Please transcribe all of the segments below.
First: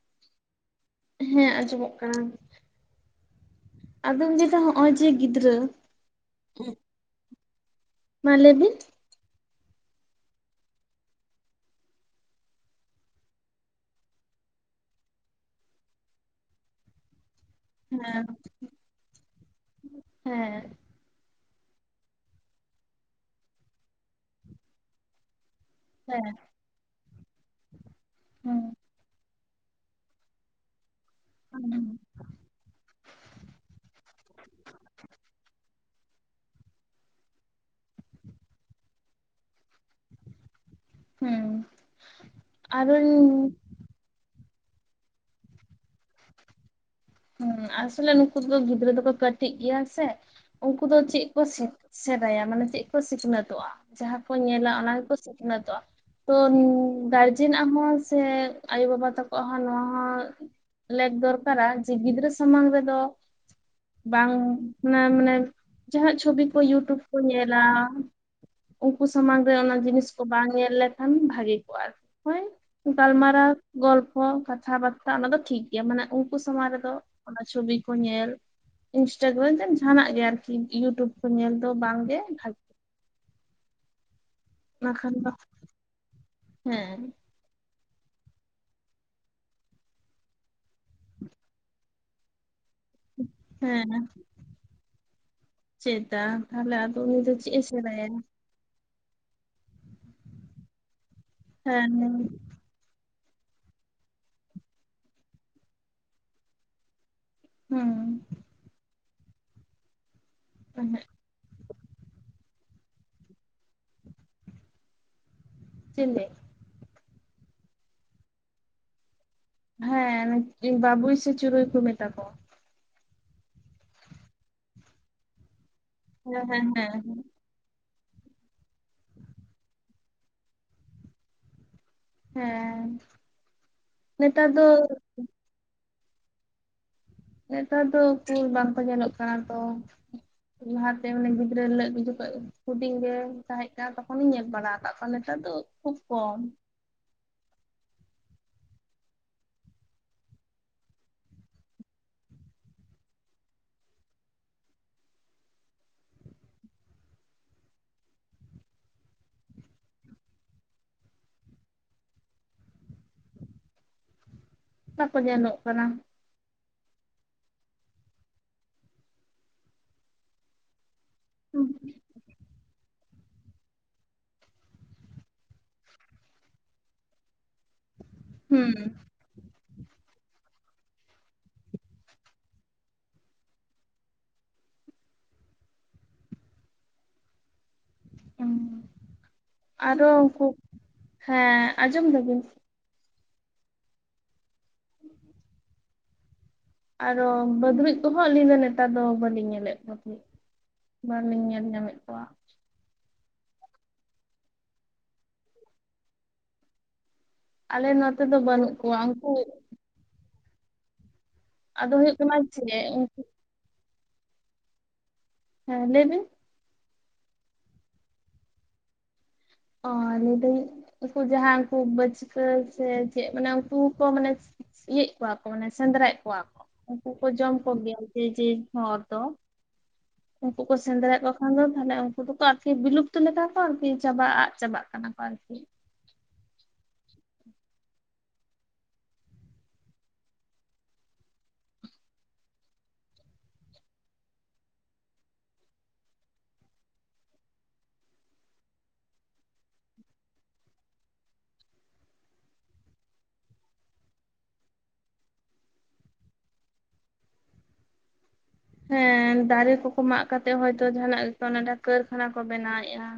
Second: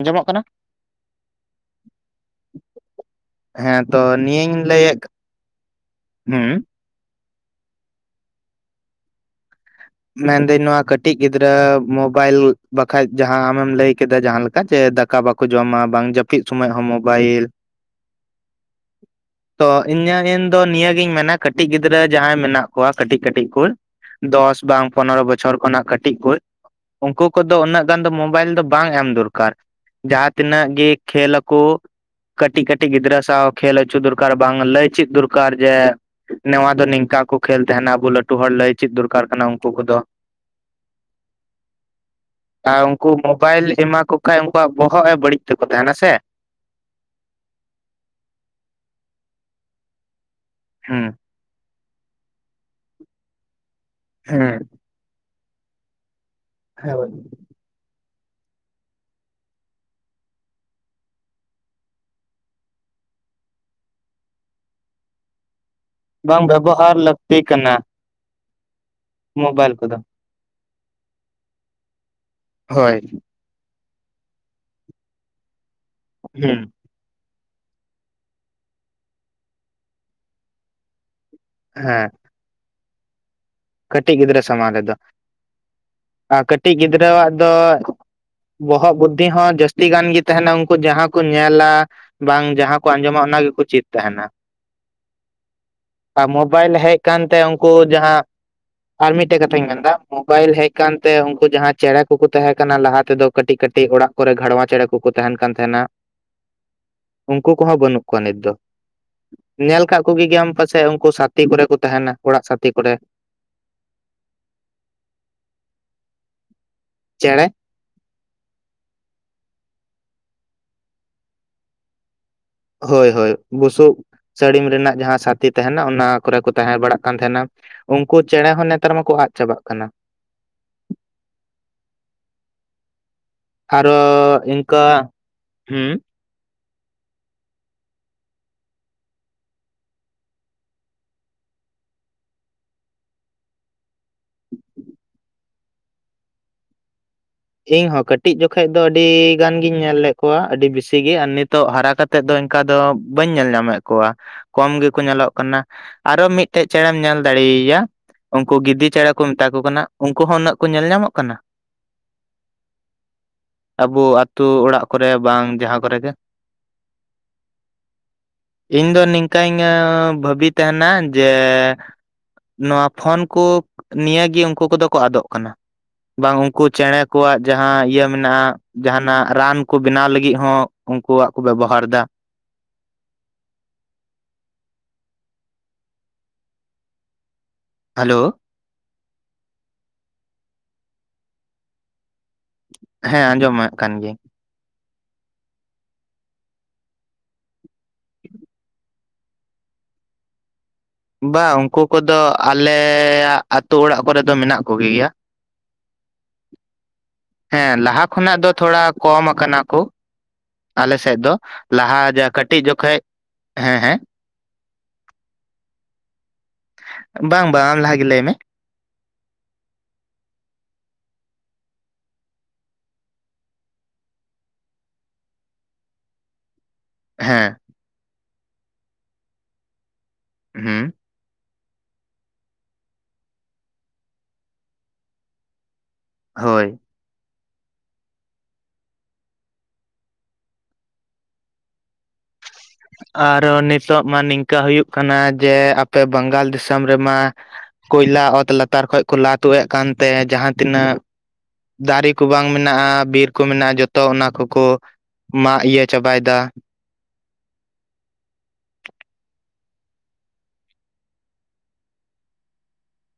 ᱟᱸᱡᱚᱢᱚᱜ ᱠᱟᱱᱟ? ᱦᱮᱸ ᱟᱸᱡᱚᱢᱚᱜ ᱠᱟᱱᱟ ᱦᱮᱸᱛᱚ ᱟᱫᱚᱧ ᱱᱤᱭᱟᱹᱧ ᱞᱟᱹᱭᱫᱟ ᱦᱚᱜᱼᱚᱭ ᱞᱟᱹᱭᱮᱫ ᱡᱮ ᱜᱤᱫᱽᱨᱟᱹ ᱦᱩᱸ ᱢᱟ ᱞᱮ ᱵᱤᱱ ᱢᱮᱱᱫᱟᱹᱧ ᱱᱚᱣᱟ ᱠᱟᱹᱴᱤᱡ ᱜᱤᱫᱽᱨᱟᱹ ᱢᱚᱵᱟᱭᱤᱞ ᱵᱟᱠᱷᱟᱡ ᱡᱟᱦᱟᱸ ᱟᱢᱮᱢ ᱞᱟᱹᱭ ᱠᱮᱫᱟ ᱡᱟᱦᱟᱸ ᱞᱮᱠᱟ ᱡᱮ ᱫᱟᱠᱟ ᱫᱟᱠᱟ ᱵᱟᱠᱚ ᱡᱚᱢᱟ ᱵᱟᱝ ᱡᱟᱹᱯᱤᱫ ᱥᱚᱢᱚᱭ ᱦᱚᱸ ᱢᱳᱵᱟᱭᱤᱞ ᱦᱮᱸ ᱛᱚ ᱤᱧᱟᱹᱜ [unintelligible] ᱦᱮᱸ ᱫᱚ ᱱᱤᱭᱟᱹ ᱤᱧ ᱢᱮᱱᱟ ᱠᱟᱴᱤᱡ ᱜᱤᱫᱽᱨᱟᱹ ᱡᱟᱦᱟᱸᱭ ᱢᱮᱱᱟᱜ ᱠᱚᱣᱟ ᱠᱟᱹᱴᱤᱡ ᱠᱟᱹᱴᱤᱡ ᱠᱚ ᱫᱚᱥ ᱵᱟᱝ ᱯᱚᱱᱮᱨᱚ ᱵᱚᱪᱷᱚᱨ ᱠᱷᱚᱱᱟᱜ ᱠᱟᱹᱴᱤᱡ ᱠᱩᱭ ᱩᱱᱠᱩ ᱠᱚᱫᱚ ᱩᱱᱟᱹᱜ ᱜᱟᱱ ᱫᱚ ᱢᱳᱵᱟᱭᱤᱞ ᱫᱚ ᱵᱟᱝ ᱮᱢ ᱫᱚᱨᱠᱟᱨ ᱡᱟᱦᱟᱸ ᱛᱤᱱᱟᱹᱜ ᱜᱮ ᱠᱷᱮᱞ ᱟᱠᱚ ᱠᱟᱹᱴᱤᱡ ᱠᱟᱹᱴᱤᱡ ᱠᱟᱹᱴᱤᱡ ᱜᱤᱫᱽᱨᱟᱹ ᱥᱟᱶ ᱠᱷᱮᱞ ᱦᱚᱪᱚ ᱫᱚᱨᱠᱟᱨ ᱵᱟᱝ ᱞᱟᱹᱭ ᱪᱮᱫ ᱫᱚᱨᱠᱟᱨ ᱡᱮ ᱱᱚᱣᱟ ᱫᱚ ᱱᱤᱝᱠᱟ ᱠᱚ ᱠᱷᱮᱹᱞ ᱛᱟᱦᱮᱱᱟ ᱟᱵᱚ ᱞᱟᱹᱴᱩ ᱦᱚᱲ ᱞᱟᱹᱭ ᱪᱮᱫ ᱫᱚᱨᱠᱟᱨ ᱠᱟᱱᱟ ᱩᱠᱩ ᱫᱚ ᱦᱩᱸ ᱟᱨ ᱩᱱᱠᱩ ᱟᱨᱚᱧ ᱢᱳᱵᱟᱭᱤᱞ ᱮᱢᱟ ᱠᱚ ᱵᱟᱠᱟᱡ ᱩᱱᱠᱩᱣᱟᱜ ᱵᱚᱦᱚᱜ ᱮ ᱵᱟᱹᱲᱤᱡ ᱛᱮᱠᱚ ᱛᱟᱦᱮᱱᱟ ᱥᱮ ᱦᱮᱸ ᱟᱥᱚᱞᱮ ᱱᱩᱠᱩ ᱫᱚ ᱜᱤᱫᱽᱨᱟᱹ ᱫᱚᱠᱚ ᱠᱟᱹᱴᱤᱡ ᱜᱮᱭᱟ ᱥᱮ ᱩᱱᱠᱩ ᱫᱚ ᱦᱩᱸ ᱪᱮᱫ [unintelligible] ᱥᱮᱬᱟᱭᱟ ᱢᱟᱱᱮ ᱪᱮᱫ ᱠᱚ ᱥᱤᱠᱷᱱᱟᱹᱛᱚᱜᱼᱟ ᱡᱟᱦᱟᱸ ᱠᱚ ᱧᱮᱞᱟ ᱦᱮᱸ ᱚᱱᱟ ᱜᱮᱠᱚ ᱥᱤᱠᱷᱱᱟᱹᱛᱚᱜᱼᱟ ᱛᱚ ᱜᱟᱨᱡᱮᱱ ᱟᱜ ᱦᱚᱸ ᱥᱮ ᱟᱭᱩ ᱵᱟᱵᱟ ᱛᱟᱠᱚ ᱦᱚᱸ ᱱᱚᱣᱟ ᱦᱚᱸ ᱞᱮᱠ ᱫᱚᱨᱠᱟᱨᱟ ᱜᱤᱫᱽᱨᱟᱹ ᱥᱟᱢᱟᱝ ᱨᱮᱫᱚ ᱵᱟᱝ ᱢᱮ ᱢᱟᱱᱮ ᱡᱟᱸᱦᱟ ᱵᱟᱝ ᱪᱷᱚᱵᱤ ᱠᱚ ᱵᱮᱵᱚᱦᱟᱨ ᱤᱭᱩᱴᱩᱵᱽ ᱠᱚ ᱞᱟᱹᱠᱛᱤ ᱧᱮᱞᱟ ᱠᱟᱱᱟ ᱩᱱᱠᱩ ᱥᱟᱢᱟᱝ ᱨᱮ ᱢᱳᱵᱟᱭᱤᱞ ᱚᱱᱟ ᱠᱚᱫᱚ ᱡᱤᱱᱤᱥ ᱠᱚ ᱵᱟᱝ ᱧᱮᱞ ᱞᱮᱠᱷᱟᱱ ᱵᱷᱟᱹᱜᱮ ᱠᱚᱜᱼᱟ ᱟᱨᱠᱤ ᱦᱳᱭ ᱦᱳᱭ ᱜᱟᱞᱢᱟᱨᱟᱣ ᱜᱚᱞᱯᱚ ᱠᱟᱛᱷᱟ ᱵᱟᱨᱛᱟ ᱚᱱᱟ ᱫᱚ ᱴᱷᱤᱠ ᱜᱮᱭᱟ ᱢᱟᱱᱮ ᱩᱱᱠᱩ ᱦᱩᱸ ᱥᱟᱢᱟᱝᱨᱮ ᱚᱱᱟ ᱪᱷᱚᱵᱤ ᱠᱚ ᱧᱮᱞ ᱤᱱᱥᱴᱟᱜᱨᱟᱢ ᱡᱟᱦᱟᱱᱟᱜ ᱜᱮ ᱟᱨᱠᱤ ᱤᱭᱩᱴᱩᱵᱽ ᱧᱮᱞ ᱫᱚ ᱦᱮᱸ ᱵᱟᱝᱜᱮ ᱵᱷᱟᱜ ᱠᱟᱹᱴᱤᱡ ᱜᱤᱫᱽᱨᱟᱹ ᱥᱟᱢᱟᱝ ᱨᱮᱫᱚ ᱵᱟᱠᱷᱟᱱ ᱫᱚ ᱟᱨ ᱠᱟᱹᱴᱤᱡ ᱦᱮᱸ ᱜᱤᱫᱽᱨᱟᱹᱣᱟᱜ ᱫᱚ ᱵᱚᱦᱚᱜ ᱵᱩᱫᱽᱫᱷᱤ ᱦᱚᱸ ᱡᱟᱹᱥᱛᱤ ᱜᱟᱱ ᱜᱮ ᱛᱟᱦᱮᱱᱟ ᱩᱱᱠᱩ ᱡᱟᱦᱟᱸ ᱠᱚ ᱧᱮᱞᱟ ᱵᱟᱝ ᱡᱟᱦᱟᱸ ᱠᱚ ᱟᱸᱡᱚᱢᱟ ᱚᱱᱟ ᱜᱮᱠᱚ ᱪᱮᱫ ᱦᱮᱸ ᱛᱟᱦᱮᱱᱟ ᱪᱮᱫᱟ ᱟᱨ ᱢᱳᱵᱟᱭᱤᱞ ᱛᱟᱦᱚᱞᱮ ᱦᱮᱡ ᱟᱫᱚ ᱩᱱᱤ ᱫᱚ ᱟᱠᱛᱮ ᱪᱮᱫ ᱮ ᱩᱱᱠᱩ ᱥᱮᱬᱟᱭᱟ ᱡᱟᱦᱟᱸ ᱟᱨ ᱢᱤᱫᱴᱮᱡ ᱠᱟᱛᱷᱟᱧ ᱢᱮᱱᱫᱟ ᱢᱳᱵᱟᱭᱤᱞ ᱦᱮᱡ ᱟᱠᱟᱱᱛᱮ ᱩᱱᱠᱩ ᱡᱟᱦᱟᱸᱭ ᱦᱮᱸ ᱪᱮᱬᱮ ᱠᱚᱠᱩ ᱛᱟᱦᱮᱸ ᱠᱟᱱᱟ ᱠᱟᱱᱟ ᱞᱟᱦᱟ ᱛᱮᱫᱚ ᱠᱟᱹᱴᱤᱡ ᱠᱟᱹᱴᱤᱡ ᱚᱲᱟᱜ ᱠᱚᱨᱮ ᱜᱷᱟᱲᱣᱟ ᱪᱮᱬᱮ ᱠᱚᱠᱚ ᱛᱟᱦᱮᱱ ᱠᱟᱱ ᱛᱟᱦᱮᱸᱱᱟ ᱩᱱᱠᱩ ᱠᱚᱦᱚᱸ ᱦᱩᱸ ᱵᱟᱹᱱᱩᱜ ᱠᱚᱣᱟ ᱱᱤᱛ ᱫᱚ ᱧᱮᱞ ᱠᱟᱜ ᱠᱚᱜᱮ ᱜᱮᱭᱟᱢ ᱯᱟᱪᱮᱡ ᱮᱦᱮᱸᱜ ᱩᱱᱠᱩ ᱥᱟ ᱜᱟᱛᱤ ᱠᱚᱨᱮ ᱠᱚ ᱛᱟᱦᱮᱱᱟ ᱚᱲᱟᱜ ᱥᱟᱛᱮ ᱠᱚᱨᱮ [inaudible] ᱪᱮᱱᱱᱮ ᱪᱮᱸᱬᱮ ᱦᱮᱸ ᱵᱟᱹᱵᱩᱭ ᱥᱮ ᱪᱩᱨᱩᱭ ᱠᱚ ᱢᱮᱛᱟ ᱠᱚᱣᱟ ᱦᱳᱭ ᱦᱳᱭ ᱵᱩᱥᱩᱵ ᱥᱟᱹᱲᱤᱢ ᱨᱮᱱᱟᱜ ᱡᱟᱦᱟᱸ ᱥᱟᱛᱤ ᱛᱟᱦᱮᱱᱟ ᱚᱱᱟ ᱠᱚᱨᱮ ᱦᱮᱸ ᱠᱚ ᱦᱮᱸ ᱛᱟᱦᱮᱸ ᱵᱟᱲᱟᱜ ᱠᱟᱱ ᱦᱮᱸ ᱛᱟᱦᱮᱱᱟ ᱩᱱᱠᱩ ᱪᱮᱸᱬᱮ ᱦᱚᱸ ᱱᱮᱛᱟᱨ ᱢᱟᱠᱚ ᱟᱫ ᱪᱟᱵᱟᱜ ᱠᱟᱱᱟ ᱦᱮᱸ ᱟᱨᱚ ᱱᱮᱛᱟᱨ ᱫᱚ ᱤᱱᱠᱟ ᱦᱮᱸ ᱱᱮᱛᱟᱨ ᱫᱚ ᱩᱠᱩᱨ ᱵᱟᱝᱠᱚ ᱧᱮᱞᱚᱜ ᱠᱟᱱᱟ ᱛᱚ ᱞᱟᱦᱟᱛᱮ ᱢᱟᱱᱮ ᱜᱤᱫᱽᱨᱟᱹ ᱞᱟᱹᱜ ᱡᱚᱠᱷᱚᱡ ᱦᱩᱰᱤᱧ ᱨᱮ ᱛᱟᱦᱮᱸ ᱠᱟᱱᱟ ᱛᱚᱠᱷᱚᱱᱤᱧ ᱧᱮᱞ ᱵᱟᱲᱟ ᱟᱠᱟᱫ ᱠᱚᱣᱟ ᱱᱮᱛᱟᱨ ᱫᱚ ᱠᱷᱩᱵ ᱠᱚᱢ ᱤᱧᱦᱚᱸ ᱠᱟᱹᱴᱤᱡ ᱡᱚᱠᱷᱮᱡ ᱫᱚ ᱟᱹᱰᱤ ᱜᱟᱱ ᱜᱤᱧ ᱧᱮᱞ ᱞᱮᱫ ᱠᱚᱣᱟ ᱟᱹᱰᱤ ᱵᱤᱥᱤ ᱜᱮ ᱟᱨ ᱱᱤᱛᱚᱜ ᱦᱟᱨᱟ ᱠᱟᱛᱮ ᱛᱮᱫ ᱫᱚ ᱚᱱᱠᱟ ᱫᱚ ᱵᱟᱹᱧ ᱧᱮᱞ ᱧᱟᱢᱮᱫ ᱠᱚᱣᱟ ᱠᱚᱢ ᱜᱮᱠᱚ ᱧᱮᱞᱚᱜ ᱠᱟᱱᱟ ᱟᱨᱚ ᱢᱤᱫᱴᱮᱡ ᱪᱮᱬᱮᱢ ᱧᱮᱞ ᱫᱟᱲᱮᱭᱟᱭᱟ ᱩᱱᱠᱩ ᱜᱤᱫᱤ ᱪᱮᱬᱮ ᱠᱚ ᱢᱮᱛᱟ ᱠᱚ ᱠᱟᱱᱟ ᱩᱱᱠᱩ ᱦᱚᱸ ᱩᱱᱟᱹᱜ ᱠᱚ ᱧᱮᱞ ᱧᱟᱢᱚᱜ ᱠᱟᱱᱟ? ᱟᱵᱚ ᱟᱹᱛᱩ ᱚᱲᱟᱜ ᱠᱚᱨᱮ ᱵᱟᱠᱚ ᱵᱟᱝ ᱧᱮᱞᱚᱜ ᱡᱟᱦᱟᱸ ᱠᱟᱱᱟ ᱠᱚᱨᱮᱜᱮ ᱤᱧ ᱫᱚ ᱱᱤᱝᱠᱟᱹᱧ ᱵᱷᱟᱵᱤ ᱛᱟᱦᱮᱱᱟ ᱡᱮ ᱦᱩᱸ ᱱᱚᱣᱟ ᱯᱷᱳᱱ ᱠᱚ ᱱᱤᱭᱟᱹ ᱜᱮ ᱩᱱᱠᱩ ᱠᱚᱫᱚ ᱠᱚ ᱟᱫᱚᱜ ᱠᱟᱱᱟ ᱵᱟᱝ ᱩᱱᱠᱩ ᱪᱮᱸᱬᱮ ᱠᱚᱣᱟᱜ ᱡᱟᱦᱟᱸ ᱤᱭᱟᱹ ᱢᱮᱱᱟᱜᱼᱟ ᱡᱟᱦᱟᱱᱟᱜ ᱨᱟᱱ ᱠᱩ ᱵᱮᱱᱟᱣ ᱞᱟᱹᱜᱤᱫ ᱦᱚᱸ ᱩᱱᱠᱩᱣᱟᱜ ᱠᱚ ᱵᱮᱵᱚᱦᱟᱨ ᱮᱫᱟ᱾ ᱦᱮᱞᱳ᱾ ᱟᱨᱚ ᱩᱱᱠᱩ ᱦᱮᱸ ᱟᱸᱡᱚᱢ ᱫᱟᱵᱤᱱ ᱥᱮ ᱦᱮᱸ ᱟᱸᱡᱚᱢᱟᱜ ᱠᱟᱱ ᱜᱤᱭᱟᱹᱧ᱾ ᱟᱨᱚ ᱵᱟᱹᱫᱽᱲᱩᱡ ᱠᱚᱦᱚᱸ ᱟᱹᱞᱤᱧ ᱫᱚ ᱱᱮᱛᱟᱨ ᱫᱚ ᱵᱟᱹᱞᱤᱧ ᱧᱮᱞᱮᱫ ᱠᱚ ᱜᱮ᱾ ᱵᱟ ᱩᱱᱠᱩ ᱠᱚᱫᱚ ᱟᱞᱮᱻᱭᱟᱜ ᱟᱹᱛᱩ ᱚᱲᱟᱜ ᱠᱚᱨᱮ ᱫᱚ ᱢᱮᱱᱟᱜ ᱠᱚᱜᱮᱭᱟ᱾ ᱦᱮᱸ ᱟᱞᱮ ᱞᱟᱦᱟ ᱱᱚᱛᱮ ᱠᱷᱚᱱᱟᱜ ᱫᱚ ᱵᱟᱹᱱᱩᱜ ᱛᱷᱚᱲᱟ ᱠᱚᱣᱟ ᱠᱚᱢ ᱩᱱᱠᱩ ᱟᱠᱟᱱᱟ ᱠᱚ ᱟᱞᱮ ᱥᱮᱫ ᱫᱚ᱾ ᱟᱫᱚ ᱞᱟᱦᱟ ᱦᱩᱭᱩᱜ ᱡᱟ ᱠᱟᱱᱟ ᱠᱟᱹᱴᱤᱡ ᱪᱮᱫ ᱡᱚᱠᱷᱮᱡ ᱩᱱᱠᱩ ᱦᱮᱸ ᱦᱮᱸ ᱦᱮᱸ ᱞᱟᱹᱭ ᱵᱤᱱ ᱵᱟᱝ ᱵᱟᱝ ᱟᱢ ᱞᱟᱦᱟ ᱜᱮ ᱞᱟᱹᱭ ᱢᱮ [unintelligible] ᱩᱱᱠᱩ ᱡᱟᱦᱟᱸ ᱩᱱᱠᱩ ᱵᱟᱹᱪᱠᱟᱹ ᱥᱮ ᱪᱮᱫ ᱢᱟᱱᱮ ᱩᱱᱠᱩ ᱠᱚ ᱢᱟᱱᱮ ᱤᱭᱟᱹᱮᱫ ᱠᱚᱣᱟ ᱠᱚ ᱢᱟᱱᱮ ᱥᱮᱸᱫᱽᱨᱟᱭᱮᱫ ᱠᱚᱣᱟ ᱠᱚ ᱩᱱᱠᱩ ᱠᱚ ᱦᱮᱸ ᱡᱚᱢ ᱠᱚᱜᱮᱭᱟ ᱡᱮ ᱡᱮ ᱦᱚᱲ ᱫᱚ ᱩᱱᱠᱩ ᱠᱚ ᱦᱩᱸ ᱥᱮᱸᱫᱽᱨᱭᱮᱫ ᱠᱚ ᱟᱫᱚ ᱛᱟᱦᱚᱞᱮ ᱩᱱᱠᱩ ᱫᱚᱠᱚ ᱟᱨᱠᱤ ᱵᱤᱞᱩᱯᱛᱤ ᱞᱮᱠᱟ ᱠᱚ ᱟᱨᱠᱤ ᱪᱟᱵᱟᱜ ᱟᱫ ᱪᱟᱵᱟᱜ ᱠᱟᱱᱟ ᱠᱚ ᱟᱨᱠᱤ ᱦᱳᱭ ᱟᱨᱚ ᱱᱤᱛᱚᱜ ᱢᱟ ᱱᱤᱝᱠᱟᱹ ᱦᱩᱭᱩᱜ ᱠᱟᱱᱟ ᱡᱮ ᱟᱯᱮ ᱵᱟᱝᱜᱟᱞ ᱫᱤᱥᱚᱢ ᱨᱮᱢᱟ ᱠᱚᱭᱞᱟ ᱚᱛ ᱞᱟᱛᱟᱨ ᱠᱷᱚᱡ ᱠᱚ ᱞᱟ ᱛᱩᱜ ᱮᱫ ᱠᱟᱱᱛᱮ ᱡᱟᱦᱟᱸ ᱛᱤᱱᱟᱹᱜ ᱫᱟᱨᱮ ᱠᱚ ᱵᱟᱝ ᱢᱮᱱᱟᱜᱼᱟ ᱵᱤᱨ ᱠᱚ ᱢᱮᱱᱟᱜᱼᱟ ᱡᱚᱛᱚ ᱚᱱᱟ ᱠᱚᱠᱚ ᱢᱟᱜᱽ ᱤᱭᱟᱹ ᱪᱟᱵᱟᱭᱮᱫᱟ᱾ ᱦᱮᱸ ᱫᱟᱨᱮ ᱠᱚᱠᱚ ᱢᱟᱜᱽ ᱠᱟᱛᱮᱜ ᱦᱚᱭᱛᱚ ᱡᱟᱦᱟᱱᱟᱜ ᱠᱚ ᱚᱰᱟ ᱠᱟᱹᱨᱠᱷᱟᱱᱟ ᱠᱚ ᱵᱮᱱᱟᱣᱮᱫᱼᱟ᱾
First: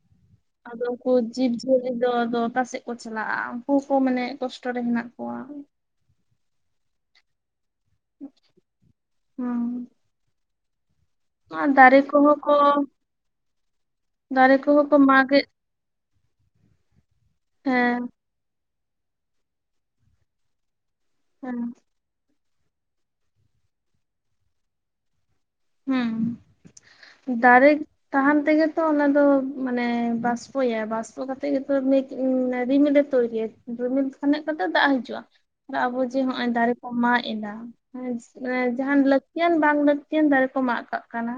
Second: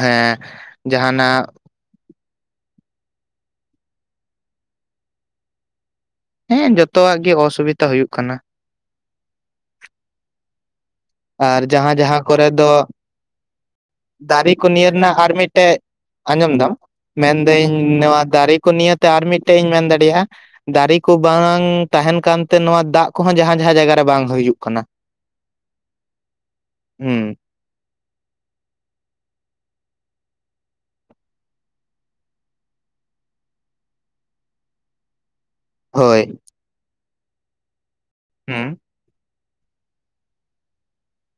ᱦᱮᱸ ᱟᱫᱚ ᱩᱱᱠᱩ ᱡᱟᱦᱟᱱᱟᱜ ᱡᱤᱵ ᱡᱤᱭᱟᱞᱤ ᱫᱚ ᱟᱫᱚ ᱚᱠᱟ ᱥᱮᱫ ᱠᱚ ᱪᱟᱞᱟᱜᱼᱟ ᱩᱱᱠᱩ ᱠᱚ ᱢᱟᱱᱮ ᱠᱚᱥᱴᱚ ᱨᱮ ᱦᱮᱱᱟᱜ ᱠᱚᱣᱟ ᱦᱮᱸ ᱡᱚᱛᱚᱣᱟᱜ ᱜᱮ ᱚᱥᱩᱵᱤᱫᱟ ᱦᱩᱭᱩᱜ ᱠᱟᱱᱟ ᱦᱩᱸ ᱟᱨ ᱡᱟᱦᱟᱸ ᱫᱟᱨᱮ ᱡᱟᱦᱟᱸ ᱠᱚᱦᱚᱸ ᱠᱚᱨᱮ ᱠᱚ ᱫᱚ ᱫᱟᱨᱮ ᱠᱚ ᱱᱤᱭᱟ ᱨᱮᱱᱟᱜ ᱟᱨ ᱢᱤᱫᱴᱮᱡ ᱟᱸᱡᱚᱢ ᱫᱟᱢ ᱢᱮᱱᱫᱟᱹᱧ ᱦᱮᱸ ᱱᱚᱣᱟ ᱫᱟᱨᱮ ᱠᱚ ᱱᱤᱭᱟᱛᱮ ᱟᱨ ᱢᱤᱫᱴᱮᱡ ᱤᱧ ᱢᱮᱱ ᱫᱟᱲᱮᱭᱟᱜᱼᱟ ᱫᱟᱨᱮ ᱠᱚ ᱦᱮᱸ ᱵᱟᱝ ᱛᱟᱦᱮᱱ ᱠᱟᱱᱛᱮ ᱱᱚᱣᱟ ᱫᱟᱜ ᱠᱚᱦᱚᱸ ᱡᱟᱦᱟᱸ ᱡᱟᱦᱟᱸ ᱡᱟᱭᱜᱟ ᱨᱮ ᱵᱟᱝ ᱦᱩᱭᱩᱜ ᱠᱟᱱᱟ ᱦᱩᱸ ᱦᱩᱸ ᱫᱟᱨᱮ ᱛᱟᱦᱟᱱ ᱛᱮᱜᱮᱛᱚ ᱚᱱᱟ ᱫᱚ ᱢᱟᱱᱮ ᱵᱟᱥᱯᱚᱭᱟ ᱵᱟᱥᱯᱚ ᱠᱟᱛᱮᱜ ᱜᱮᱛᱚ ᱱᱤᱠ ᱨᱤᱢᱤᱞᱮ ᱛᱚᱭᱨᱤᱭᱟ ᱨᱤᱢᱤᱞ ᱠᱷᱚᱱᱟᱜ ᱜᱮᱛᱚ ᱫᱟᱜ ᱦᱤᱡᱩᱜᱼᱟ ᱟᱵᱚ ᱡᱮ ᱦᱳᱭ ᱦᱚᱜ ᱚᱭ ᱫᱟᱨᱮ ᱠᱚ ᱢᱟᱜ ᱮᱫᱟ ᱦᱩᱸ ᱡᱟᱦᱟᱱ ᱞᱟᱹᱠᱛᱤᱭᱟᱱ ᱵᱟᱝ ᱞᱟᱹᱠᱛᱤᱭᱟᱱ ᱫᱟᱨᱮ ᱠᱚ ᱢᱟᱜ ᱠᱟᱜ ᱠᱟᱱᱟ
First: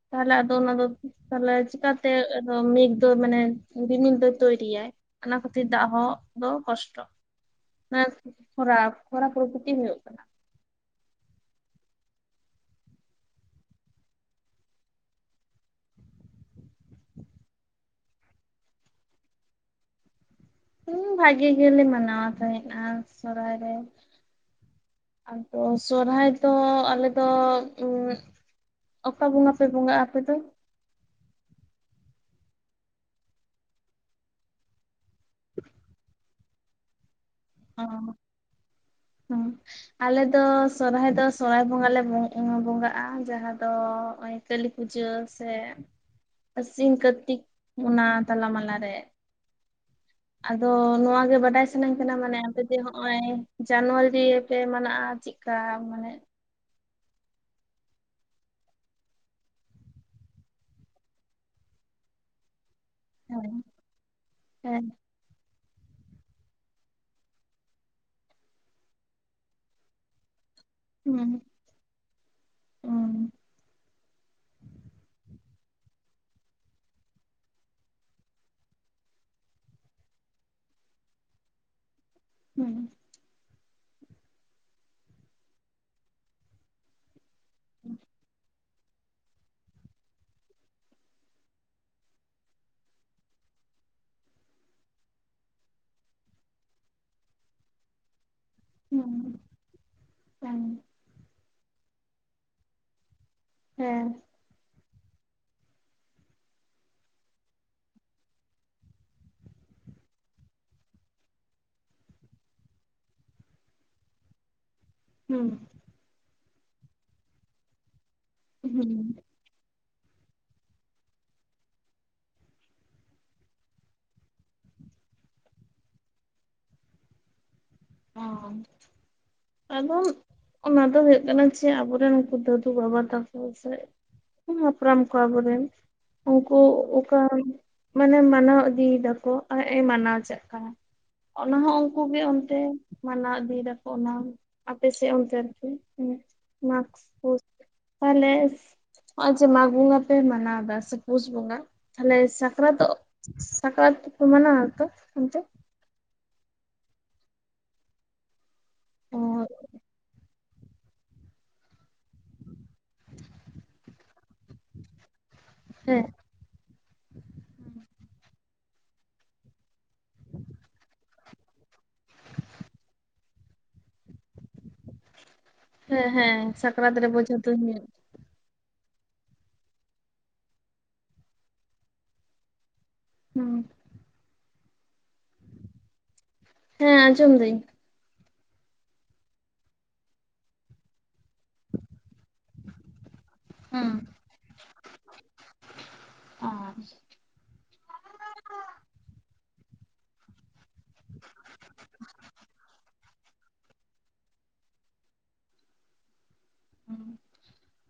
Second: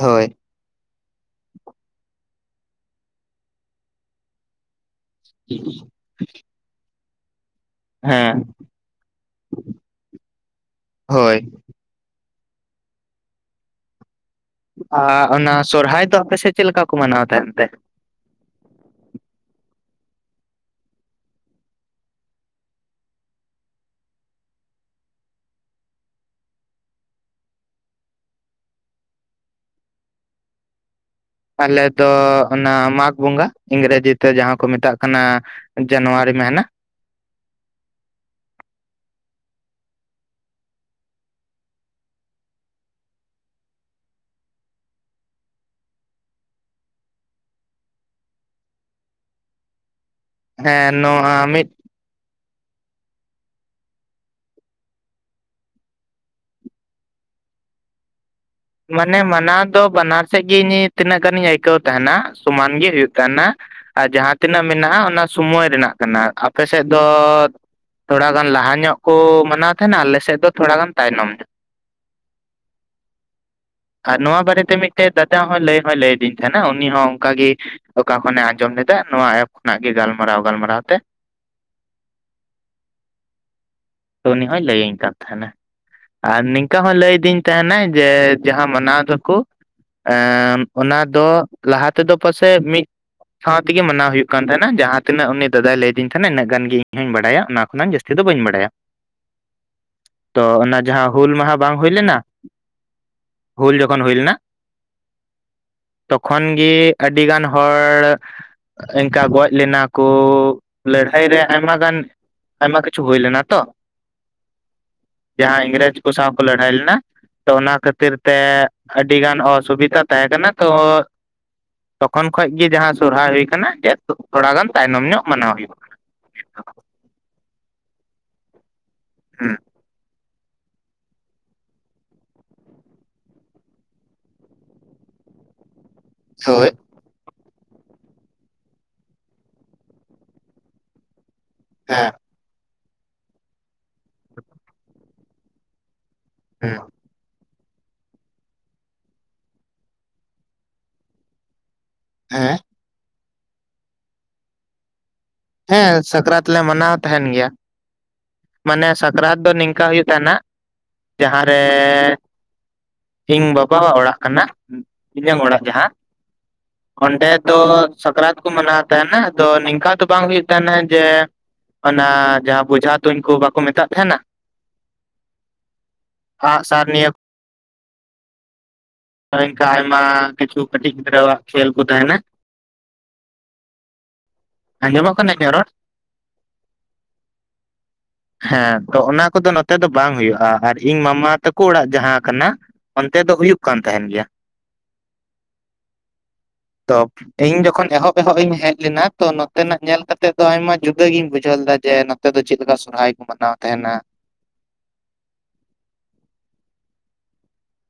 ᱦᱳᱭ ᱛᱟᱦᱚᱞᱮ ᱚᱱᱟ ᱫᱚ ᱛᱟᱦᱚᱞᱮ ᱪᱤᱠᱟᱛᱮ ᱢᱮᱜ ᱫᱚ ᱢᱟᱱᱮ ᱨᱤᱢᱤᱞ ᱫᱚᱭ ᱛᱚᱭᱨᱤᱭᱟᱭ ᱚᱱᱟ ᱠᱷᱟᱹᱛᱤᱨ ᱫᱟᱜ ᱦᱚ ᱟᱫᱚ ᱠᱚᱥᱴᱚ ᱚᱱᱟ ᱦᱮᱸ ᱠᱷᱚᱨᱟ ᱠᱷᱚᱨᱟ ᱯᱨᱚᱠᱨᱛᱤ ᱦᱩᱭᱩᱜ ᱠᱟᱱᱟ ᱦᱳᱭ ᱟᱨ ᱚᱱᱟ ᱥᱚᱨᱦᱟᱭ ᱫᱚ ᱟᱯᱮᱥᱮᱫ ᱪᱮᱫ ᱞᱮᱠᱟ ᱠᱚ ᱢᱟᱱᱟᱣ ᱛᱟᱦᱮᱱ ᱛᱮ ᱦᱮᱸ ᱵᱷᱟᱜᱤ ᱜᱮᱞᱮ ᱢᱟᱱᱟᱣ ᱛᱟᱦᱮᱸᱱᱟ ᱥᱚᱨᱦᱟᱭ ᱨᱮ ᱟᱫᱚ ᱥᱚᱨᱦᱟᱭ ᱫᱚ ᱟᱞᱮᱫᱚ ᱚᱠᱟ ᱵᱚᱸᱜᱟ ᱯᱮ ᱵᱚᱸᱜᱟᱼᱟ ᱟᱯᱮ ᱫᱚ ᱟᱞᱮᱫᱚ ᱚᱱᱟ ᱢᱟᱜᱽ ᱵᱚᱸᱜᱟ ᱤᱝᱨᱮᱡᱤ ᱛᱮ ᱡᱟᱦᱟᱸ ᱠᱚ ᱢᱮᱛᱟᱜ ᱠᱟᱱᱟ ᱠᱟᱱᱟ ᱡᱟᱱᱩᱣᱟᱨᱤ ᱢᱤᱦᱱᱟ ᱚ ᱦᱮᱸ ᱟᱞᱮᱫᱚ ᱥᱚᱨᱦᱟᱭ ᱫᱚ ᱥᱚᱨᱦᱟᱭ ᱵᱚᱸᱜᱟᱞᱮ ᱵᱚᱸᱜᱟᱜᱼᱟ ᱡᱟᱦᱟᱸ ᱫᱚ ᱠᱟᱹᱞᱤ ᱯᱩᱡᱟᱹ ᱥᱮ ᱟᱹᱥᱤᱱ ᱠᱟᱨᱛᱤᱠ ᱚᱱᱟ ᱛᱟᱞᱟᱢᱟᱞᱟ ᱨᱮ ᱟᱫᱚ ᱦᱮᱸ ᱱᱚᱣᱟ ᱜᱮ ᱢᱤᱫ ᱵᱟᱰᱟᱭ ᱥᱟᱱᱟᱧ ᱠᱟᱱᱟ ᱠᱟᱱᱟ ᱢᱟᱱᱮ ᱟᱯᱮ ᱡᱮ ᱱᱚᱜ ᱚᱭ ᱡᱟᱱᱩᱣᱟᱨᱤ ᱯᱮ ᱢᱟᱱᱟᱜ ᱪᱮᱫᱠᱟ ᱢᱟᱱᱮ ᱢᱟᱱᱮ ᱢᱟᱱᱟᱣ ᱫᱚ ᱵᱟᱱᱟᱨ ᱥᱮᱫ ᱜᱮ ᱤᱧ ᱛᱤᱱᱟᱹᱜ ᱜᱟᱱᱤᱧ ᱟᱹᱭᱠᱟᱹᱣ ᱛᱟᱦᱮᱱᱟ ᱥᱚᱢᱟᱱ ᱜᱮ ᱦᱩᱭᱩᱜ ᱠᱟᱱᱟ ᱦᱳᱭ ᱟᱨ ᱡᱟᱦᱟᱸ ᱛᱤᱱᱟᱹᱜ ᱦᱮᱸ ᱢᱮᱱᱟᱜᱼᱟ ᱚᱱᱟ ᱥᱚᱢᱚᱭ ᱨᱮᱱᱟᱜ ᱠᱟᱱᱟ ᱟᱯᱮᱥᱮᱫ ᱫᱚ ᱛᱷᱚᱲᱟ ᱜᱟᱱ ᱞᱟᱦᱟ ᱧᱚᱜ ᱠᱚ ᱢᱟᱱᱟᱣ ᱛᱟᱦᱮᱱᱟ ᱟᱞᱮᱥᱮᱫ ᱫᱚ ᱛᱷᱚᱲᱟ ᱜᱟᱱ ᱦᱩᱸ ᱛᱟᱭᱱᱚᱢ ᱧᱚᱜ ᱦᱩᱸ ᱟᱨ ᱱᱚᱣᱟ ᱵᱟᱨᱮᱛᱮ ᱢᱤᱫᱴᱮᱡ ᱫᱟᱫᱟ ᱦᱚᱸ ᱞᱟᱹᱭ ᱦᱚᱸᱭ ᱞᱟᱹᱭ ᱟᱹᱫᱤᱧ ᱛᱟᱦᱮᱱᱟ ᱩᱱᱤ ᱦᱚᱸ ᱚᱱᱠᱟᱜ ᱜᱮ ᱚᱠᱟ ᱠᱷᱚᱱᱮ ᱟᱸᱡᱚᱢ ᱞᱮᱫᱟ ᱱᱚᱣᱟ ᱮᱯ ᱠᱷᱚᱱᱟᱜ ᱜᱮ ᱜᱟᱞᱢᱟᱨᱟᱣ ᱜᱟᱞᱢᱟᱨᱟᱣ ᱛᱮ ᱦᱩᱸ [unintelligible] ᱛᱚ ᱩᱱᱤ ᱦᱚᱸᱭ ᱞᱟᱹᱭᱟᱹᱧ ᱠᱟᱱ ᱛᱟᱦᱮᱱᱟ ᱟᱨ ᱱᱤᱝᱠᱟ ᱦᱚᱸ ᱞᱟᱹᱭᱫᱤᱧ ᱛᱟᱦᱮᱱᱟᱭ ᱡᱮ ᱡᱟᱦᱟᱸ ᱢᱟᱱᱟᱣ ᱫᱟᱠᱚ ᱚᱱᱟ ᱫᱚ ᱞᱟᱦᱟ ᱛᱮᱫᱚ ᱯᱟᱥᱮᱡ ᱢᱤᱫ ᱥᱟᱶᱛᱮ ᱜᱮ ᱢᱟᱱᱟᱣ ᱦᱩᱭᱩᱜ ᱠᱟᱱ ᱛᱟᱦᱮᱱᱟ ᱡᱟᱦᱟᱸ ᱛᱤᱱᱟᱹᱜ ᱩᱱᱤ ᱫᱟᱫᱟᱭ ᱞᱟᱹᱭ ᱟᱹᱧ ᱛᱟᱦᱮᱱᱟ ᱤᱱᱟᱹᱜ ᱜᱟᱱ ᱜᱮ ᱤᱧ ᱦᱚᱸᱧ ᱵᱟᱲᱟᱭᱟ ᱚᱱᱟ ᱠᱷᱚᱱᱟᱜ ᱡᱟᱹᱥᱛᱤ ᱫᱚ ᱵᱟᱹᱧ ᱵᱟᱲᱟᱭᱟ ᱦᱩᱸ ᱛᱚ ᱦᱮᱸ ᱚᱱᱟ ᱡᱟᱦᱟᱸ ᱦᱩᱞ ᱢᱟᱦᱟ ᱵᱟᱝ ᱦᱩᱭ ᱞᱮᱱᱟ ᱵᱷᱩᱞ ᱡᱚᱠᱷᱚᱱ ᱦᱮᱸ ᱦᱩᱭ ᱞᱮᱱᱟ ᱛᱚᱠᱷᱚᱱ ᱜᱮ ᱟᱹᱰᱤ ᱜᱟᱱ ᱦᱚᱲ ᱤᱱᱠᱟ ᱜᱚᱡ ᱞᱮᱱᱟ ᱠᱚ ᱞᱟᱹᱲᱦᱟᱹᱭ ᱨᱮ ᱟᱭᱢᱟ ᱜᱟᱱ ᱟᱭᱢᱟ ᱠᱤᱪᱷᱩ ᱦᱩᱭ ᱞᱮᱱᱟ ᱛᱚ ᱦᱩᱸ ᱡᱟᱦᱟᱸ ᱤᱝᱨᱮᱡᱽ ᱠᱚ ᱥᱟᱶ ᱠᱚ ᱞᱟᱹᱲᱦᱟᱹᱭ ᱞᱮᱱᱟ ᱛᱚ ᱚᱱᱟ ᱠᱷᱟᱹᱛᱤᱨ ᱛᱮ ᱦᱩᱸ ᱟᱹᱰᱤ ᱜᱟᱱ ᱚᱥᱩᱵᱤᱫᱷᱟ ᱛᱟᱦᱮᱸ ᱠᱟᱱᱟ ᱛᱚ ᱛᱚᱠᱷᱚᱱ ᱠᱷᱚᱱᱚᱡ ᱜᱮ ᱡᱟᱦᱟᱸ ᱥᱚᱨᱦᱟᱭ ᱦᱩᱭ ᱠᱟᱱᱟ ᱡᱮ ᱛᱷᱚᱲᱟ ᱜᱟᱱ ᱛᱟᱭᱱᱚᱢ ᱧᱚᱜ ᱢᱟᱱᱟᱣ ᱦᱩᱭᱩᱜ ᱠᱟᱱᱟ ᱚ ᱦᱩᱸ ᱟᱫᱚ ᱚᱱᱟ ᱫᱚ ᱦᱩᱭᱩᱜ ᱠᱟᱱᱟ ᱪᱮ ᱟᱵᱚᱨᱮᱱ ᱩᱱᱠᱩ ᱫᱟᱹᱫᱩ ᱵᱟᱵᱟ ᱛᱟᱠᱚ ᱥᱮ ᱦᱟᱯᱲᱟᱢ ᱠᱚ ᱟᱵᱚᱨᱮᱱ ᱩᱱᱠᱩ ᱦᱳᱭ ᱚᱠᱟ ᱢᱟᱱᱮ ᱢᱟᱱᱟᱣ ᱤᱫᱤᱭ ᱫᱟᱠᱚ ᱟᱨ ᱮ ᱢᱟᱱᱟᱣ ᱪᱟᱜ ᱠᱟᱱᱟ, ᱚᱱᱟ ᱦᱚᱸ ᱩᱱᱠᱩᱜ ᱦᱮᱸ ᱜᱮ ᱚᱱᱛᱮ ᱢᱟᱱᱟᱣ ᱤᱫᱤᱭ ᱫᱟᱠᱚ, ᱚᱱᱟ ᱟᱯᱮ ᱥᱮᱫ ᱚᱱᱛᱮ ᱟᱨᱠᱤ ᱦᱮᱸ᱾ ᱦᱮᱸ ᱢᱟᱠᱥ ᱠᱩ᱾ ᱛᱟᱦᱚᱞᱮ ᱱᱚᱜ ᱡᱮ ᱢᱟᱜᱽ ᱵᱚᱸᱜᱟ ᱯᱮ ᱢᱟᱱᱟᱣ ᱫᱟ, ᱥᱮ ᱯᱩᱥ ᱵᱚᱸᱜᱟ᱾ ᱛᱟᱦᱚᱞᱮ ᱦᱮᱸ ᱥᱟᱠᱨᱟᱛᱚᱜ, ᱥᱟᱠᱨᱟᱛ ᱠᱚ ᱢᱟᱱᱟ ᱛᱚ ᱚᱱᱛᱮ? ᱦᱮᱸ ᱥᱟᱠᱨᱟᱛ ᱞᱮ ᱢᱟᱱᱟᱣ ᱛᱟᱦᱮᱱ ᱜᱮᱭᱟ᱾ ᱢᱟᱱᱮ ᱚ ᱥᱟᱠᱨᱟᱛ ᱫᱚ ᱱᱤᱝᱠᱟ ᱦᱩᱭᱩᱜ ᱛᱟᱦᱮᱱᱟ, ᱡᱟᱦᱟᱸ ᱨᱮ ᱤᱧ ᱵᱟᱵᱟᱣᱟᱜ ᱚᱲᱟᱜ ᱠᱟᱱᱟ ᱤᱧᱟᱹᱜ ᱚᱲᱟᱜ᱾ ᱡᱟᱦᱟᱸ ᱦᱮᱸ ᱚᱸᱰᱮ ᱫᱚ ᱥᱟᱠᱨᱟᱛ ᱠᱚ ᱢᱟᱱᱟᱣ ᱛᱟᱦᱮᱱᱟ, ᱟᱫᱚ ᱱᱤᱝᱠᱟ ᱫᱚ ᱵᱟᱝ ᱦᱩᱭᱩᱜ ᱛᱟᱦᱮᱱᱟ ᱡᱮ ᱚᱱᱟ ᱡᱟᱦᱟᱸ ᱵᱤᱡᱷᱟ ᱛᱩᱧᱠᱚ ᱵᱟᱠᱚ ᱢᱮᱛᱟᱜ ᱛᱟᱦᱮᱱᱟ? ᱦᱮᱸ ᱦᱮᱸ ᱟᱸᱜᱼᱥᱟᱨ ᱥᱟᱠᱨᱟᱛ ᱨᱮ ᱱᱤᱭᱟᱹ ᱵᱤᱡᱷᱟ ᱛᱩᱧ ᱦᱩᱭᱩᱜ, ᱦᱳᱭ ᱚᱝᱠᱟ ᱟᱭᱢᱟ ᱠᱤᱪᱷᱩ ᱠᱟᱴᱤᱡ ᱜᱤᱫᱽᱨᱟᱹᱣᱟᱜ ᱠᱷᱮᱞ ᱠᱚ ᱛᱟᱦᱮᱱᱟ, ᱦᱩᱸ ᱟᱸᱡᱚᱢᱚ ᱤᱧᱟᱸᱜ ᱨᱚᱲ? ᱦᱮᱸ ᱟᱸᱡᱚᱢ ᱫᱟᱹᱧ᱾ ᱦᱮᱸ ᱛᱚ ᱚᱱᱟ ᱠᱚᱫᱚ ᱱᱚᱛᱮ ᱫᱚ ᱵᱟᱝ ᱦᱩᱭᱩᱜᱼᱟ᱾ ᱟᱨ ᱤᱧ ᱢᱟᱢᱟ ᱛᱟᱠᱚ ᱚᱲᱟᱜ ᱡᱟᱦᱟᱸ ᱠᱟᱱᱟ ᱚᱱᱛᱮ ᱫᱚ ᱦᱩᱭᱩᱜ ᱠᱟᱱ ᱦᱩᱸ ᱛᱟᱦᱮᱱ ᱜᱮᱭᱟ, ᱟᱪᱪᱷᱟ ᱛᱚ ᱤᱧ ᱡᱚᱠᱷᱚᱱ ᱮᱦᱚᱵ ᱮᱦᱚᱵ ᱤᱧ ᱦᱮᱡ ᱞᱮᱱᱟ ᱛᱚ ᱱᱚᱛᱮᱱᱟᱜ ᱧᱮᱞ ᱠᱟᱛᱮᱜ ᱫᱚ ᱟᱭᱢᱟ ᱡᱩᱫᱟᱹ ᱜᱤᱧ ᱵᱩᱡᱷᱟᱹᱣ ᱞᱮᱫᱟ ᱡᱮ ᱱᱚᱛᱮ ᱫᱚ ᱪᱮᱫ ᱞᱮᱠᱟ ᱥᱚᱨᱦᱟᱭ ᱠᱚ ᱢᱟᱱᱟᱣ ᱛᱟᱦᱮᱱᱟ᱾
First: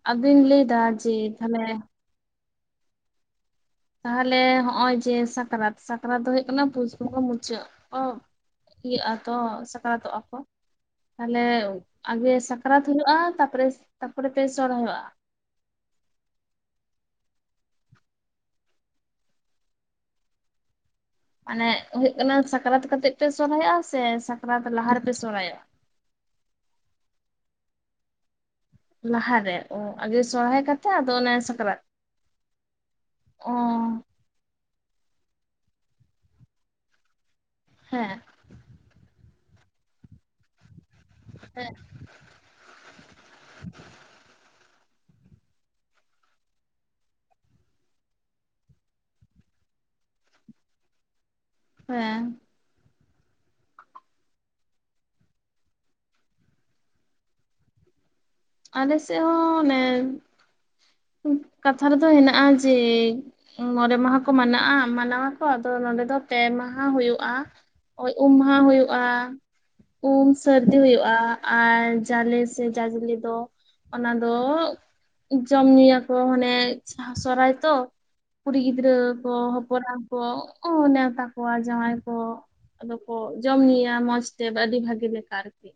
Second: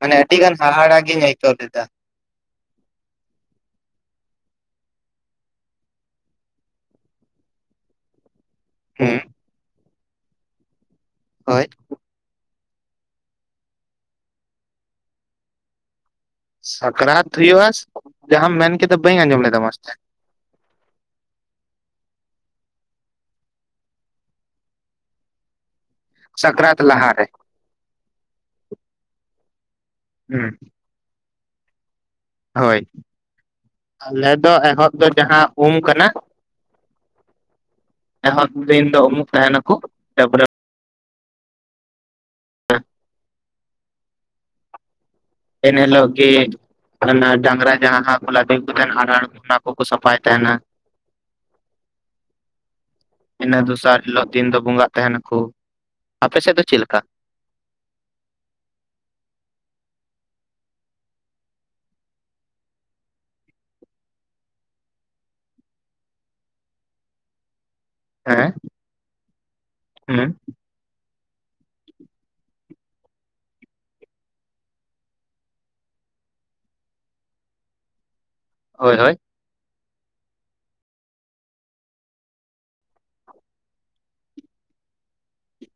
ᱢᱟᱱᱮ ᱟᱹᱰᱤ ᱟᱫᱚᱤᱧ ᱜᱟᱱ ᱞᱟᱹᱭᱫᱟ ᱦᱟᱦᱟᱲᱟ ᱡᱮ ᱜᱤᱧ ᱟᱹᱭᱠᱟᱹᱣ ᱛᱟᱦᱚᱞᱮ ᱞᱮᱫᱟ ᱛᱟᱦᱚᱞᱮ ᱦᱚᱜ ᱚᱭ ᱡᱮ ᱥᱟᱠᱨᱟᱛ ᱥᱟᱠᱨᱟᱛ ᱫᱚ ᱦᱩᱭᱩᱜ ᱠᱟᱱᱟ ᱯᱩᱥ ᱵᱚᱸᱜᱟ ᱢᱩᱪᱟᱹᱫ ᱠᱚ ᱤᱭᱟᱹᱜ ᱦᱩᱸ ᱟᱛᱚ ᱥᱟᱠᱨᱟᱛᱚᱜᱼᱟ ᱠᱚ, ᱛᱟᱦᱞᱮ ᱦᱳᱭ ᱟᱜᱮ ᱥᱟᱠᱨᱟᱛ ᱦᱩᱭᱩᱜᱼᱟ ᱛᱟᱯᱚᱨᱮ ᱛᱟᱯᱚᱨᱮ ᱯᱮ ᱥᱚᱨᱦᱟᱭᱚᱜᱼᱟ᱾ ᱥᱟᱠᱨᱟᱛ ᱦᱩᱭᱩᱜᱼᱟ ᱡᱟᱦᱟᱸᱟᱢ ᱢᱮᱱ ᱠᱮᱫᱟ ᱵᱟᱹᱧ ᱟᱸᱡᱚᱢ ᱞᱮᱫᱟ ᱢᱚᱸᱥᱛᱮ᱾ ᱢᱟᱱᱮ ᱦᱳᱭᱳᱜ ᱠᱟᱱᱟ ᱥᱟᱠᱨᱟᱛ ᱠᱟᱛᱮᱜ ᱯᱮ ᱥᱚᱨᱦᱟᱭᱚᱜᱼᱟ? ᱥᱮ ᱥᱟᱠᱨᱟᱛ ᱞᱟᱦᱟᱨ ᱨᱮᱯᱮ ᱥᱚᱨᱦᱟᱭᱚᱜᱼᱟ? ᱥᱟᱠᱨᱟᱛ ᱞᱦᱟᱨᱮ᱾ ᱞᱟᱦᱟᱨᱮ ᱚ, ᱟᱜᱮ ᱦᱩᱸ ᱥᱚᱨᱚᱦᱟᱭ ᱠᱟᱛᱮᱜ ᱟᱫᱚ ᱚᱱᱮ ᱥᱟᱠᱨᱟᱛ? ᱦᱳᱭ ᱚ ᱟᱞᱮ ᱫᱚ ᱮᱦᱚᱵ ᱫᱚ ᱡᱟᱦᱟᱸ ᱩᱢ ᱠᱟᱱᱟ, ᱦᱮᱸ᱾ ᱮᱦᱚᱵ ᱫᱤᱱ ᱫᱚ ᱩᱢᱚᱜ ᱛᱟᱦᱮᱱᱟ ᱠᱩ, ᱛᱟᱯᱚᱨᱮ ᱦᱮᱸ᱾ ᱮᱱ ᱦᱮᱞᱚᱜ ᱜᱤ ᱰᱟᱺᱝᱨᱟ ᱡᱟᱦᱟᱸ ᱠᱚ ᱞᱟᱫᱮ ᱠᱚ ᱛᱟᱦᱮᱱᱟ ᱦᱟᱲ ᱚᱱᱟ ᱠᱚᱠᱚ ᱥᱟᱯᱷᱟᱭ ᱛᱟᱦᱮᱱᱟ᱾ ᱦᱮᱸ᱾ ᱤᱱᱟᱹ ᱫᱚᱥᱟᱨ ᱦᱤᱞᱳᱜ ᱫᱤᱱ ᱫᱚ ᱵᱚᱸᱜᱟᱜ ᱛᱟᱦᱮᱱᱟᱠᱚ, ᱟᱯᱮ ᱥᱮᱫ ᱫᱚ ᱪᱮᱫ ᱞᱮᱠᱟ? ᱟᱞᱮ ᱥᱮᱫ ᱦᱚᱸ ᱚᱱᱮ ᱠᱟᱛᱷᱟ ᱨᱮᱫᱚ ᱦᱮᱱᱟᱜᱼᱟ, ᱡᱮ ᱢᱚᱬᱮ ᱢᱟᱦᱟ ᱠᱚ ᱢᱟᱱᱟᱜᱼᱟ ᱢᱟᱱᱟᱣᱟᱠᱚ ᱟᱫᱚ ᱱᱚᱰᱮ ᱫᱚ ᱯᱮ ᱢᱟᱦᱟ ᱦᱩᱭᱩᱜᱼᱟ᱾ ᱩᱢ ᱦᱮᱸ ᱢᱟᱦᱟ ᱦᱩᱭᱩᱜ ᱟ, ᱩᱢ ᱦᱩᱸ ᱥᱟᱨᱫᱤ ᱦᱳᱭᱜᱼᱟ ᱟᱨ ᱡᱟᱞᱮ ᱥᱮ ᱡᱟᱡᱞᱮ ᱛᱚ ᱚᱱᱟ ᱫᱚ ᱡᱚᱢ ᱧᱩᱭᱟᱠᱚ ᱦᱟᱱᱮ ᱥᱚᱨᱦᱟᱭ ᱛᱚ, ᱠᱩᱲᱤ ᱜᱤᱫᱽᱨᱟᱹ ᱦᱳᱭ ᱦᱳᱭ ᱠᱚ ᱦᱚᱯᱚᱱ ᱮᱨᱟ ᱠᱚ ᱱᱮᱣᱛᱟ ᱠᱚᱣᱟ ᱡᱟᱶᱟᱭ ᱠᱚ᱾ ᱟᱫᱚ ᱠᱚ ᱡᱚᱢ ᱧᱩᱭᱟ ᱢᱚᱸᱡᱽᱛᱮ ᱟᱹᱰᱤ ᱵᱷᱟᱜᱮ ᱞᱮᱠᱟ ᱟᱨᱠᱤ᱾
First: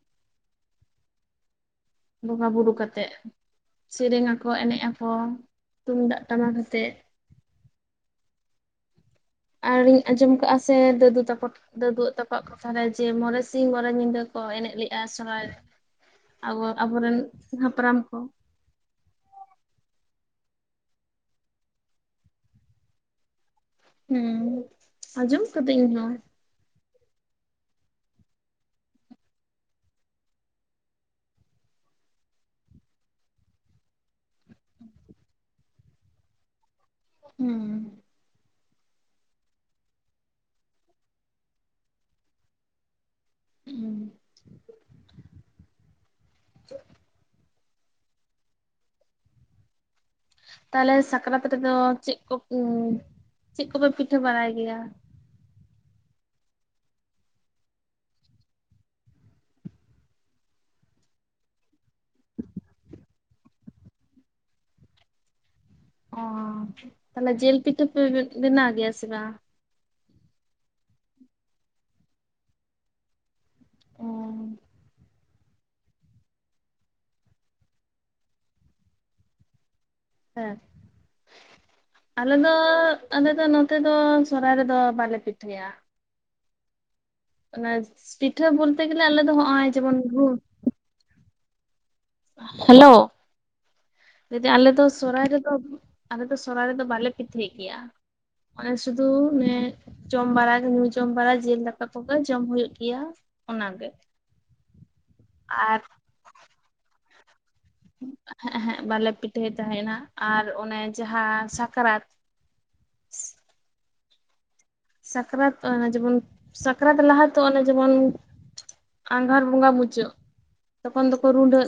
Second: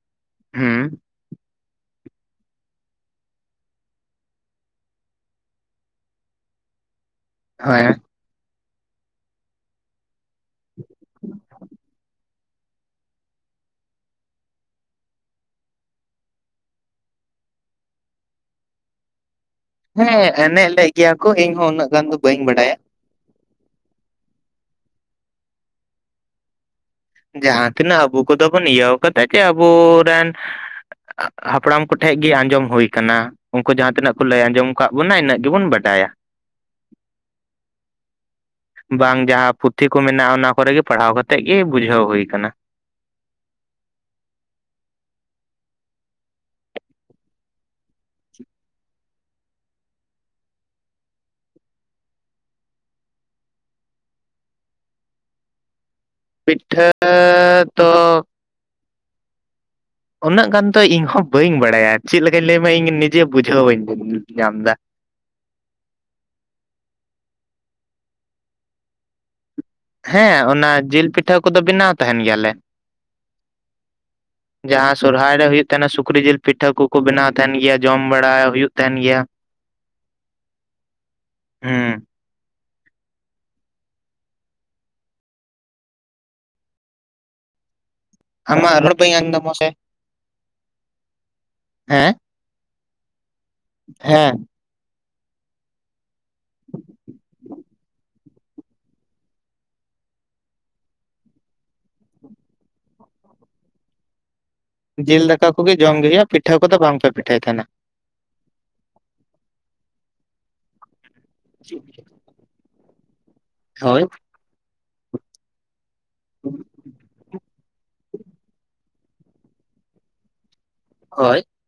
ᱦᱩᱸᱻ ᱵᱚᱸᱜᱟ ᱵᱩᱨᱩ ᱠᱟᱛᱮᱜ ᱥᱮᱨᱮᱧ ᱟᱠᱚ ᱮᱱᱮᱡ ᱟᱠᱚ ᱛᱩᱢᱫᱟᱜ ᱴᱟᱢᱟᱠ ᱟᱛᱮᱜ᱾ ᱦᱳᱭ᱾ ᱟᱨ ᱤᱧ ᱟᱸᱡᱚᱢ ᱠᱟᱜᱼᱟ ᱥᱮ ᱫᱟᱹᱫᱩ ᱛᱟᱠᱚ ᱫᱟᱹᱫᱩ ᱛᱟ ᱠᱩᱣᱟᱜ ᱠᱟᱛᱷᱟᱨᱮ ᱡᱮ ᱢᱚᱬᱮ ᱥᱤᱧ ᱢᱚᱬᱮ ᱧᱤᱫᱟᱹ ᱠᱚ ᱮᱱᱮᱡ ᱞᱮᱜᱼᱟ ᱥᱚᱨᱚᱦᱟᱭ ᱨᱮ᱾ ᱟᱵᱚ ᱟᱵᱚᱨᱮᱱ ᱦᱟᱯᱲᱟᱢ ᱠᱚ᱾ ᱦᱮᱸ ᱮᱱᱮᱡ ᱞᱮᱫ ᱜᱮᱭᱟ ᱠᱚ ᱤᱧ ᱦᱚᱸ ᱩᱱᱟᱹᱜ ᱜᱟᱱ ᱫᱚ ᱵᱟᱹᱧ ᱵᱟᱰᱟᱭᱟ ᱦᱮᱸ ᱟᱸᱡᱚᱢ ᱠᱟᱫ ᱤᱧ ᱦᱚᱸ ᱡᱟᱹᱦᱟ ᱛᱤᱱᱟᱹᱜ ᱟᱵᱚ ᱠᱚᱫᱚ ᱵᱚᱱ ᱤᱭᱟᱹ ᱠᱟᱫᱟ ᱡᱮ ᱟᱵᱚ ᱨᱮᱱ ᱦᱟᱯᱲᱟᱢ ᱠᱚᱴᱷᱮᱱ ᱜᱮ ᱟᱸᱡᱚᱢ ᱦᱳᱭ ᱟᱠᱟᱱᱟ ᱩᱱᱠᱩ ᱡᱟᱸᱦᱟ ᱛᱤᱱᱟᱹᱜ ᱞᱟᱹᱭ ᱟᱸᱡᱚᱢ ᱟᱠᱟᱫ ᱵᱚᱱᱟ ᱤᱱᱟᱹᱜ ᱜᱮᱵᱚᱱ ᱵᱟᱰᱟᱭᱟ [unintelligible] ᱵᱟᱝ ᱡᱟᱸᱦᱟ ᱯᱩᱛᱷᱤ ᱠᱚ ᱢᱮᱱᱟᱜᱼᱟ ᱚᱱᱟ ᱠᱚᱨᱮᱜᱮ ᱯᱟᱲᱦᱟᱣ ᱠᱟᱛᱮᱫ ᱜᱮ ᱵᱩᱡᱷᱟᱹᱣ ᱦᱩᱭ ᱠᱟᱱᱟ [unintelligible] ᱛᱟᱦᱞᱮ ᱥᱟᱠᱨᱟᱛ ᱨᱮᱫᱚ ᱪᱮᱫ [unintelligible] ᱪᱮᱫ ᱠᱚᱯᱮ ᱯᱤᱴᱷᱟᱹ ᱵᱟᱲᱟᱭ ᱜᱮᱭᱟ᱾ ᱯᱤᱴᱷᱟᱹ ᱫᱚ᱾ ᱩᱱᱟᱹᱜ ᱜᱟᱱ ᱛᱚ ᱤᱧ ᱦᱚᱸ ᱵᱟᱹᱧ ᱵᱟᱲᱟᱭᱟ ᱪᱮᱫ ᱞᱮᱠᱟᱧ ᱞᱟᱹᱭ ᱟᱢ ᱤᱧ ᱱᱤᱡᱮ ᱵᱩᱡᱷᱟᱹᱣ ᱵᱟᱹᱧ ᱧᱟᱢ ᱮᱫᱟ ᱚ ᱛᱟᱦᱞᱮ ᱡᱮᱞ ᱯᱤᱴᱷᱟᱹ ᱵᱮᱱᱟᱣ ᱜᱮᱭᱟ ᱥᱮ ᱵᱟᱝ ᱦᱮᱸ ᱚᱱᱟ ᱡᱤᱞ ᱯᱤᱴᱷᱟᱹ ᱠᱚᱫᱚ ᱵᱮᱱᱟᱣ ᱛᱟᱦᱮᱱ ᱜᱮᱭᱟ ᱞᱮ ᱡᱟᱸᱦᱟ ᱥᱚᱨᱦᱟᱭ ᱨᱮ ᱦᱩᱭᱩᱜ [unintelligible] ᱥᱩᱠᱨᱤ ᱡᱤᱞ ᱯᱤᱴᱷᱟᱹ ᱠᱚᱠᱚ ᱵᱮᱱᱟᱣ ᱛᱟᱦᱮᱱ ᱜᱮᱭᱟ ᱡᱚᱢ ᱵᱟᱲᱟ ᱦᱩᱭᱩᱜ ᱛᱟᱦᱮᱱ ᱜᱮᱭᱟ ᱦᱮᱸ ᱦᱩᱸ ᱟᱞᱮ ᱫᱚ ᱟᱞᱮ ᱫᱚ ᱱᱚᱛᱮ ᱫᱚ ᱥᱚᱨᱦᱟᱭ ᱨᱮᱫᱚ ᱵᱟᱞᱮ ᱯᱤᱴᱷᱟᱹᱭ-ᱟ ᱚᱱᱟ ᱯᱤᱴᱷᱟᱹ ᱟᱢᱟᱜ ᱵᱚᱞᱛᱮ ᱨᱚᱲ ᱜᱮᱞᱮ ᱵᱟᱹᱧ ᱟᱞᱮ ᱟᱸᱡᱚᱢ ᱫᱚ ᱫᱟ ᱢᱟᱥᱮ ᱦᱚᱜᱼᱚᱭ ᱡᱮᱢᱚᱱ [unintelligible] ᱦᱮᱸ ᱦᱮᱞᱳ [unintelligible] ᱦᱮᱸ ᱟᱯᱮ ᱫᱚ ᱥᱚᱨᱦᱟᱭ ᱨᱮᱫᱚ ᱟᱞᱮ ᱫᱚ ᱥᱚᱨᱦᱟᱭ ᱨᱮᱫᱚ ᱵᱟᱞᱮ [unintelligible] ᱜᱮᱭᱟ ᱚᱱᱮ ᱥᱩᱫᱩ ᱡᱚᱢ ᱵᱟᱲᱟ ᱧᱩ ᱡᱚᱢ ᱵᱟᱲᱟ ᱡᱤᱞ ᱫᱟᱠᱟ ᱠᱚᱜᱮ ᱡᱚᱢ ᱦᱩᱭᱩᱜ ᱜᱮᱭᱟ ᱚᱱᱟᱜᱮ ᱡᱤᱞ ᱫᱟᱠᱟ ᱠᱚᱜᱮ ᱟᱨ ᱡᱚᱢ [unintelligible] ᱯᱤᱴᱷᱟᱹ ᱠᱚᱫᱚ ᱵᱟᱝ ᱯᱮ ᱯᱤᱴᱷᱟᱹᱭ ᱛᱟᱦᱮᱱᱟ [unintelligible] ᱵᱟᱞᱮ ᱯᱤᱴᱷᱟᱹᱭ ᱛᱟᱦᱮᱱᱟ ᱟᱨ ᱚᱱᱮ ᱡᱟᱸᱦᱟ ᱥᱟᱠᱨᱟᱛ ᱦᱳᱭ ᱥᱟᱠᱨᱟᱛ ᱡᱮᱢᱚᱱ ᱥᱟᱠᱨᱟᱛ ᱞᱟᱦᱟ ᱫᱚ ᱚᱱᱮ ᱡᱮᱢᱚᱱ ᱟᱜᱷᱟᱲ ᱵᱚᱸᱜᱟ ᱢᱩᱪᱟᱹᱫ ᱛᱚᱠᱷᱚᱱ ᱫᱚᱠᱚ ᱦᱳᱭ ᱨᱩᱸᱰᱟᱹᱜ